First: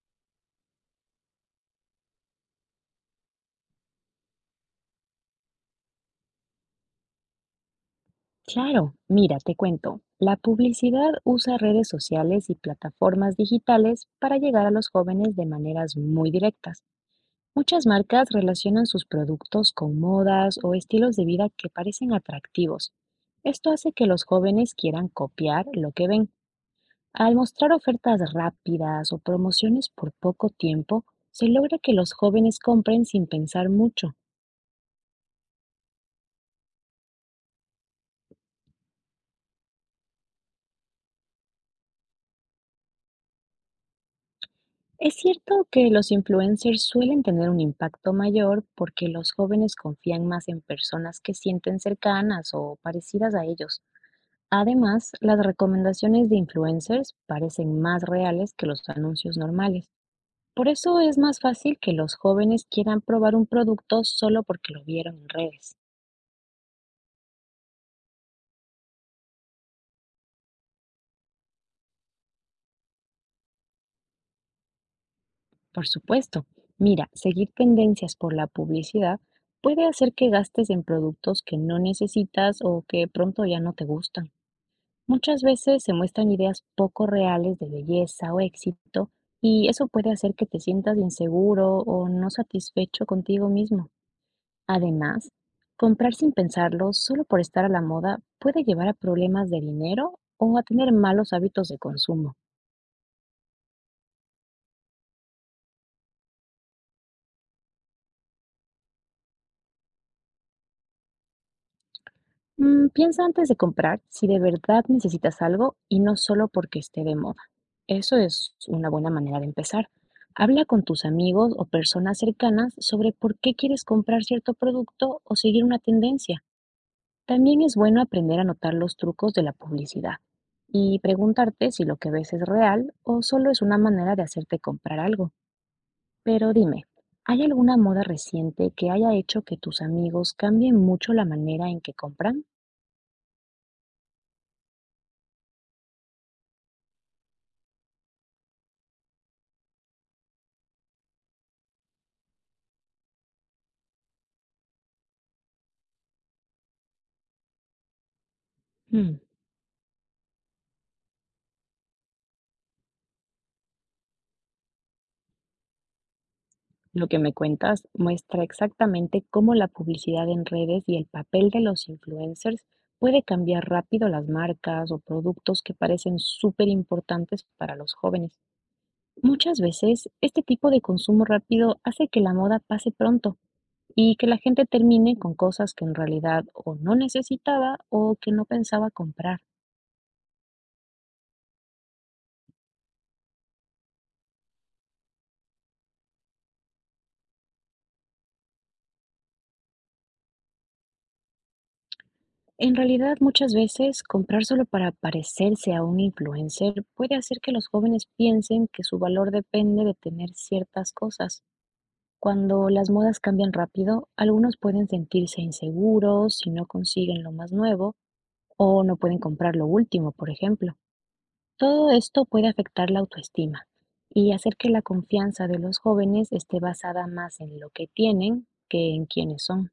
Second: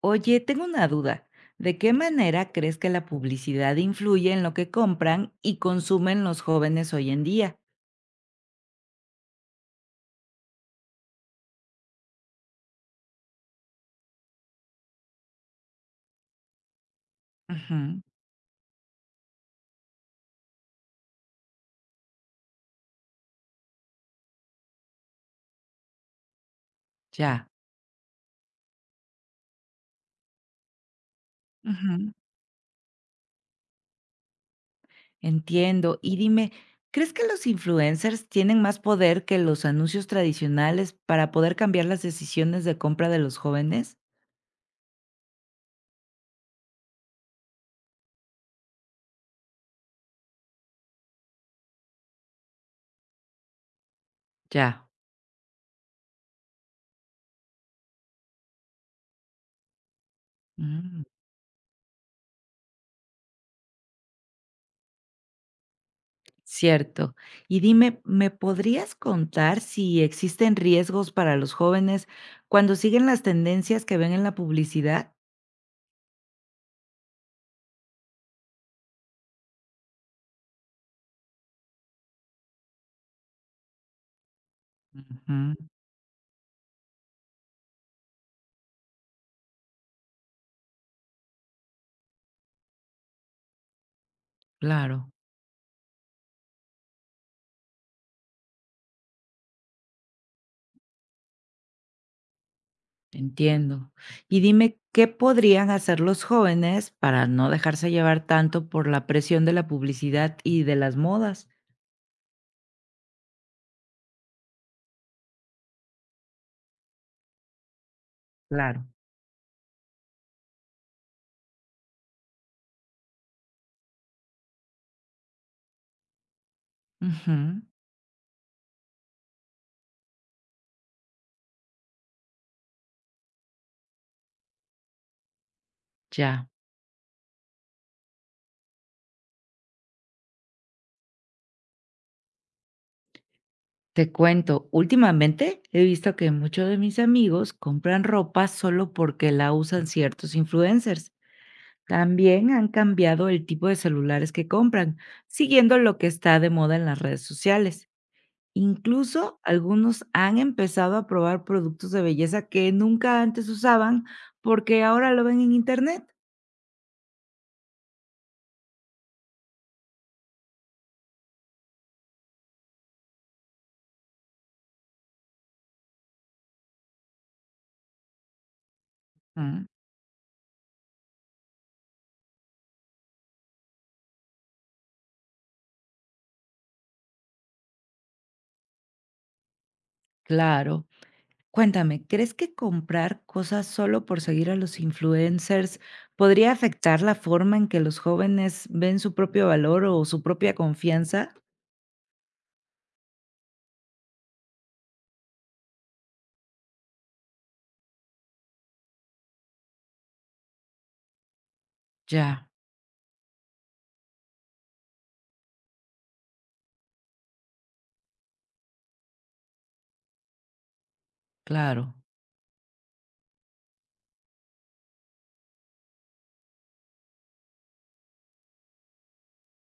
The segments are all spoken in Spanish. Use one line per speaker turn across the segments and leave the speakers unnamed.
Oye, tengo una duda. ¿De qué manera crees que la publicidad influye en lo que compran y consumen los jóvenes hoy en día?
Claro, mira, te cuento. La publicidad usa redes sociales y plataformas digitales para llegar a los jóvenes de maneras muy directas. Muchas
Ujú,
marcas relacionan sus productos con modas o estilos de vida que parecen atractivos. Esto hace que los jóvenes quieran copiar lo que ven. Al
ya.
mostrar ofertas rápidas o promociones por poco tiempo, se logra que
Ujú,
los jóvenes compren sin pensar mucho.
entiendo. Y dime, ¿crees que los influencers tienen más poder que los anuncios tradicionales para poder cambiar las decisiones de compra de los jóvenes?
Es cierto que los influencers suelen tener un impacto mayor porque los jóvenes confían más en personas que sienten cercanas o parecidas a ellos.
Ya.
Además, las recomendaciones de influencers parecen más reales que los anuncios normales. Por eso
Mm,
es más fácil que los jóvenes quieran probar un producto solo porque lo vieron en redes.
cierto. Y dime, ¿me podrías contar si existen riesgos para los jóvenes cuando siguen las tendencias que ven en la publicidad?
Por supuesto, mira, seguir tendencias por la publicidad puede hacer que gastes en productos que no necesitas o que pronto ya no te gustan. Muchas
Ujú,
veces se muestran ideas poco reales de belleza o éxito y eso puede hacer que te sientas inseguro o no satisfecho contigo mismo.
claro,
Además, comprar sin pensarlo solo por estar a la moda puede llevar a problemas de dinero o a tener malos hábitos de consumo.
entiendo. Y dime, ¿qué podrían hacer los jóvenes para no dejarse llevar tanto por la presión de la publicidad y de las modas?
Mm, piensa antes de comprar si de verdad necesitas algo y no solo porque esté de moda. Eso es
Claro.
una buena manera de empezar. Habla con tus amigos o personas cercanas sobre por qué quieres comprar cierto producto o seguir una tendencia. También
Ujú,
es bueno aprender a notar los trucos de la publicidad y preguntarte si lo que ves es real o solo es una manera de hacerte comprar algo.
ya.
Pero dime, ¿hay alguna moda reciente que haya hecho que tus amigos cambien mucho la manera en que compran?
Te cuento, últimamente he visto que muchos de mis amigos compran ropa solo porque la usan ciertos influencers. También han cambiado el tipo de celulares que compran, siguiendo lo que está de moda en las redes sociales.
Hmm.
Incluso algunos han empezado a probar productos de belleza que nunca antes usaban porque ahora lo ven en internet.
Lo que me cuentas muestra exactamente cómo la publicidad en redes y el papel de los influencers puede cambiar rápido las marcas o productos que parecen súper importantes para los jóvenes. Muchas
Mm.
veces este tipo de consumo rápido hace que la moda pase pronto y que la gente termine con cosas que en realidad o no necesitaba o que no pensaba comprar.
Claro. Cuéntame, ¿crees que comprar cosas solo por seguir a los influencers podría afectar la forma en que los jóvenes ven su propio valor o su propia confianza?
En realidad, muchas veces comprar solo para parecerse a un influencer puede hacer que los jóvenes piensen que su valor depende de tener ciertas cosas.
Ya,
Cuando las modas cambian rápido, algunos pueden sentirse inseguros si no consiguen lo más nuevo o no pueden comprar lo último, por ejemplo. Todo
claro,
esto puede afectar la autoestima y hacer que la confianza de los jóvenes esté basada más en lo que tienen que en quiénes son.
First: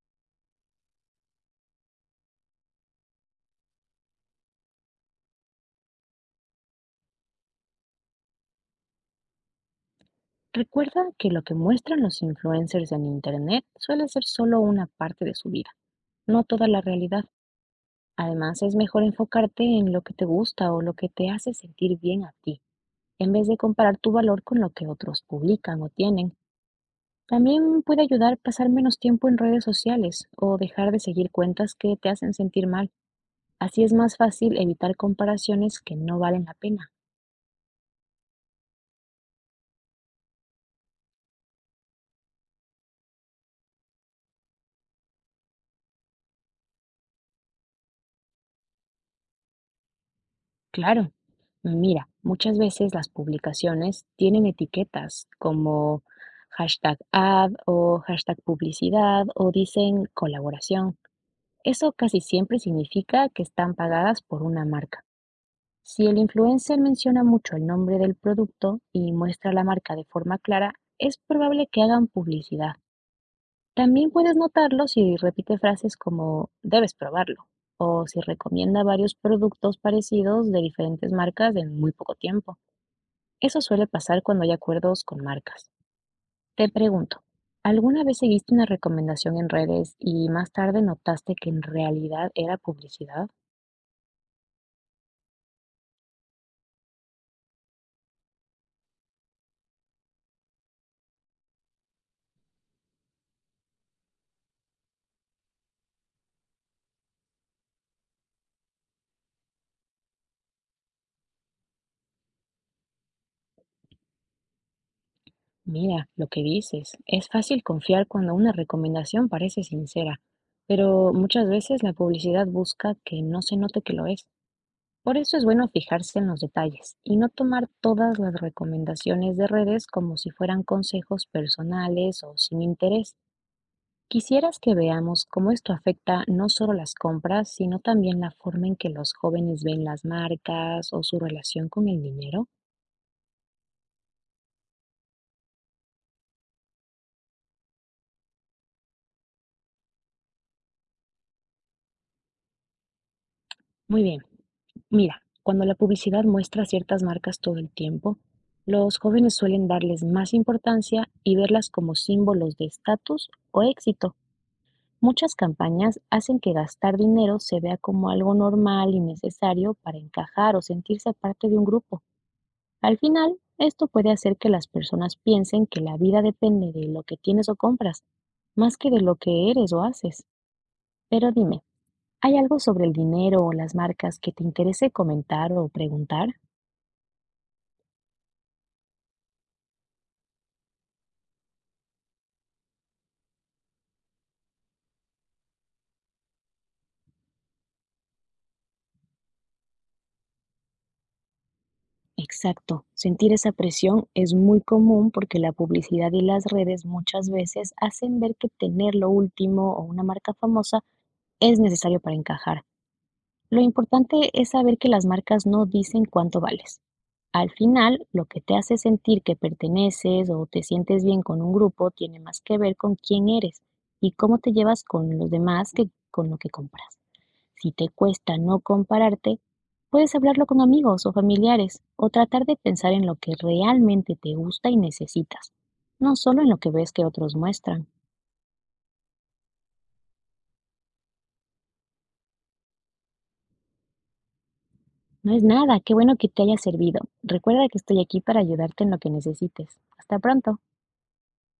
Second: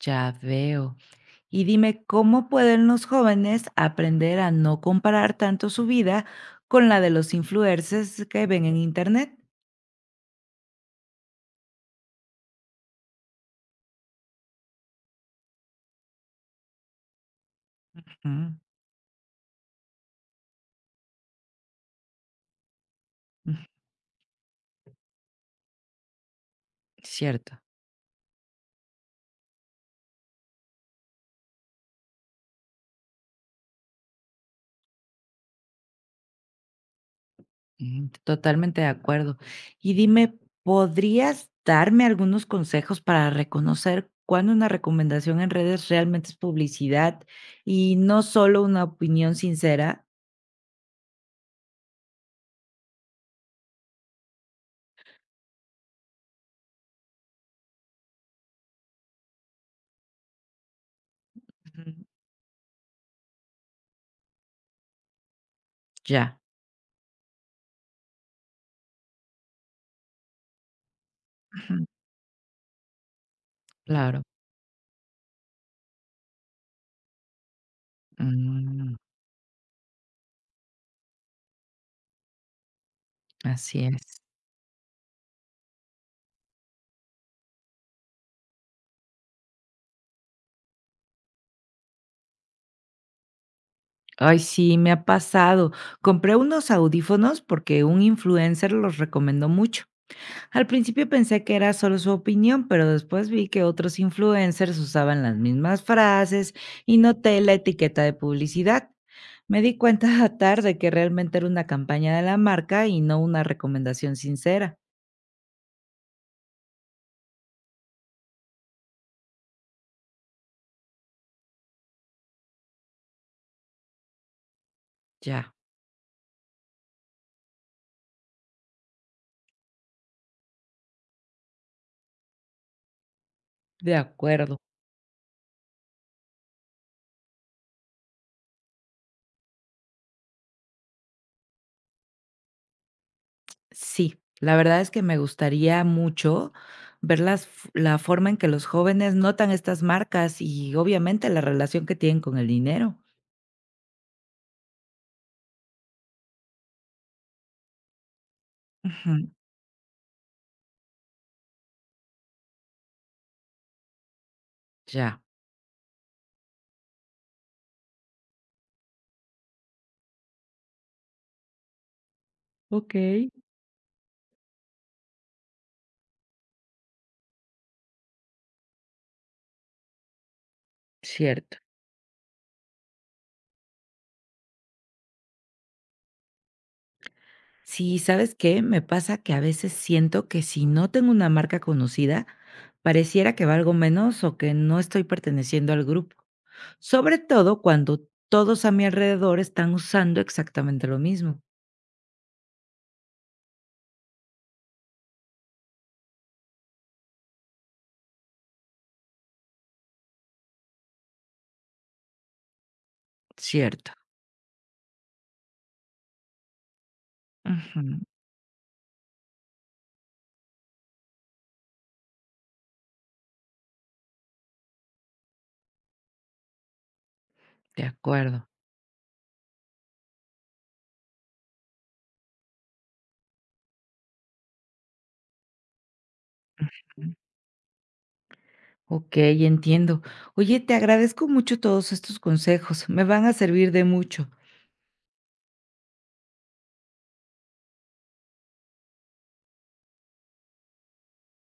ya veo. Y dime, ¿cómo pueden los jóvenes aprender a no comparar tanto su vida con la de los influencers que ven en internet?
Recuerda que lo que muestran los influencers en Internet suele ser solo una parte de su vida, no toda la realidad.
Ujú,
Además, es mejor enfocarte en lo que te gusta o lo que te hace sentir bien a ti, en vez
mm,
de comparar tu valor con lo que otros publican o tienen.
cierto.
También puede ayudar pasar menos tiempo en redes sociales o dejar de seguir cuentas que te hacen sentir mal. Así es más fácil evitar comparaciones que no valen la pena.
Mm, totalmente de acuerdo. Y dime, ¿podrías darme algunos consejos para reconocer cuándo una recomendación en redes realmente es publicidad y no solo una opinión sincera?
Claro, mira, muchas veces las publicaciones tienen etiquetas como hashtag ad o hashtag publicidad o dicen colaboración.
Ujú,
Eso casi siempre significa que están pagadas por una marca. Si el
ya,
influencer menciona mucho el nombre del producto y muestra la marca de forma clara, es probable que
ujú.
hagan publicidad. También
Claro.
puedes notarlo si repite frases como debes probarlo o si recomienda
Mm,
varios productos parecidos de diferentes marcas en muy poco tiempo. Eso
así
suele
es.
pasar cuando hay acuerdos con marcas. Te pregunto, ¿alguna vez seguiste una recomendación en redes y más tarde notaste que en realidad era publicidad?
Ay, sí, me ha pasado. Compré unos audífonos porque un influencer los recomendó mucho. Al principio pensé que era solo su opinión, pero después vi que otros influencers usaban las mismas frases y noté la etiqueta de publicidad. Me di cuenta tarde que realmente era una campaña de la marca y no una recomendación sincera.
Mira, lo que dices, es fácil confiar cuando una recomendación parece sincera, pero muchas veces la publicidad busca que no se note que lo es. Por eso es
Ya,
bueno fijarse en los detalles y no tomar todas las recomendaciones de redes como si fueran consejos personales o sin interés.
de acuerdo.
Quisieras que veamos cómo esto afecta no solo las compras, sino también la forma en que los jóvenes ven las marcas o su relación con el dinero.
Sí, la verdad es que me gustaría mucho ver las f la forma en que los jóvenes notan estas marcas y, obviamente, la relación que tienen con el dinero.
Muy bien, mira, cuando la publicidad muestra ciertas marcas todo el tiempo, los
Ujú.
jóvenes suelen darles más importancia y verlas como símbolos de estatus o éxito.
Ya.
Muchas campañas hacen que gastar dinero se vea como algo normal y necesario para encajar o sentirse parte de un grupo. Al
Okey,
final, esto puede hacer que las personas piensen que la vida depende de lo que tienes o compras, más que de lo que eres o haces. Pero
cierto.
dime, ¿hay algo sobre el dinero o las marcas que te interese comentar o preguntar?
Sí, ¿sabes qué? Me pasa que a veces siento que si no tengo una marca conocida, pareciera que valgo menos o que no estoy perteneciendo al grupo, sobre todo cuando todos a mi alrededor están usando exactamente lo mismo.
Exacto, sentir esa presión es muy común porque la publicidad y las redes muchas veces hacen ver que tener lo último o una marca famosa es necesario para encajar. Lo
Cierto.
importante es saber que las marcas no dicen cuánto vales. Al
Ujú.
final, lo que te hace sentir que perteneces o te sientes bien con un grupo tiene más que ver con quién eres y cómo te llevas con los demás que con lo que compras. Si
De
te cuesta
acuerdo.
no compararte, puedes hablarlo con amigos o familiares o tratar de pensar en lo que realmente te gusta y necesitas, no solo en lo que ves que otros muestran.
Ok, entiendo. Oye, te agradezco mucho todos estos consejos, me van a servir de mucho.
No es nada, qué bueno que te haya servido. Recuerda que estoy aquí para ayudarte en lo que necesites. Hasta pronto.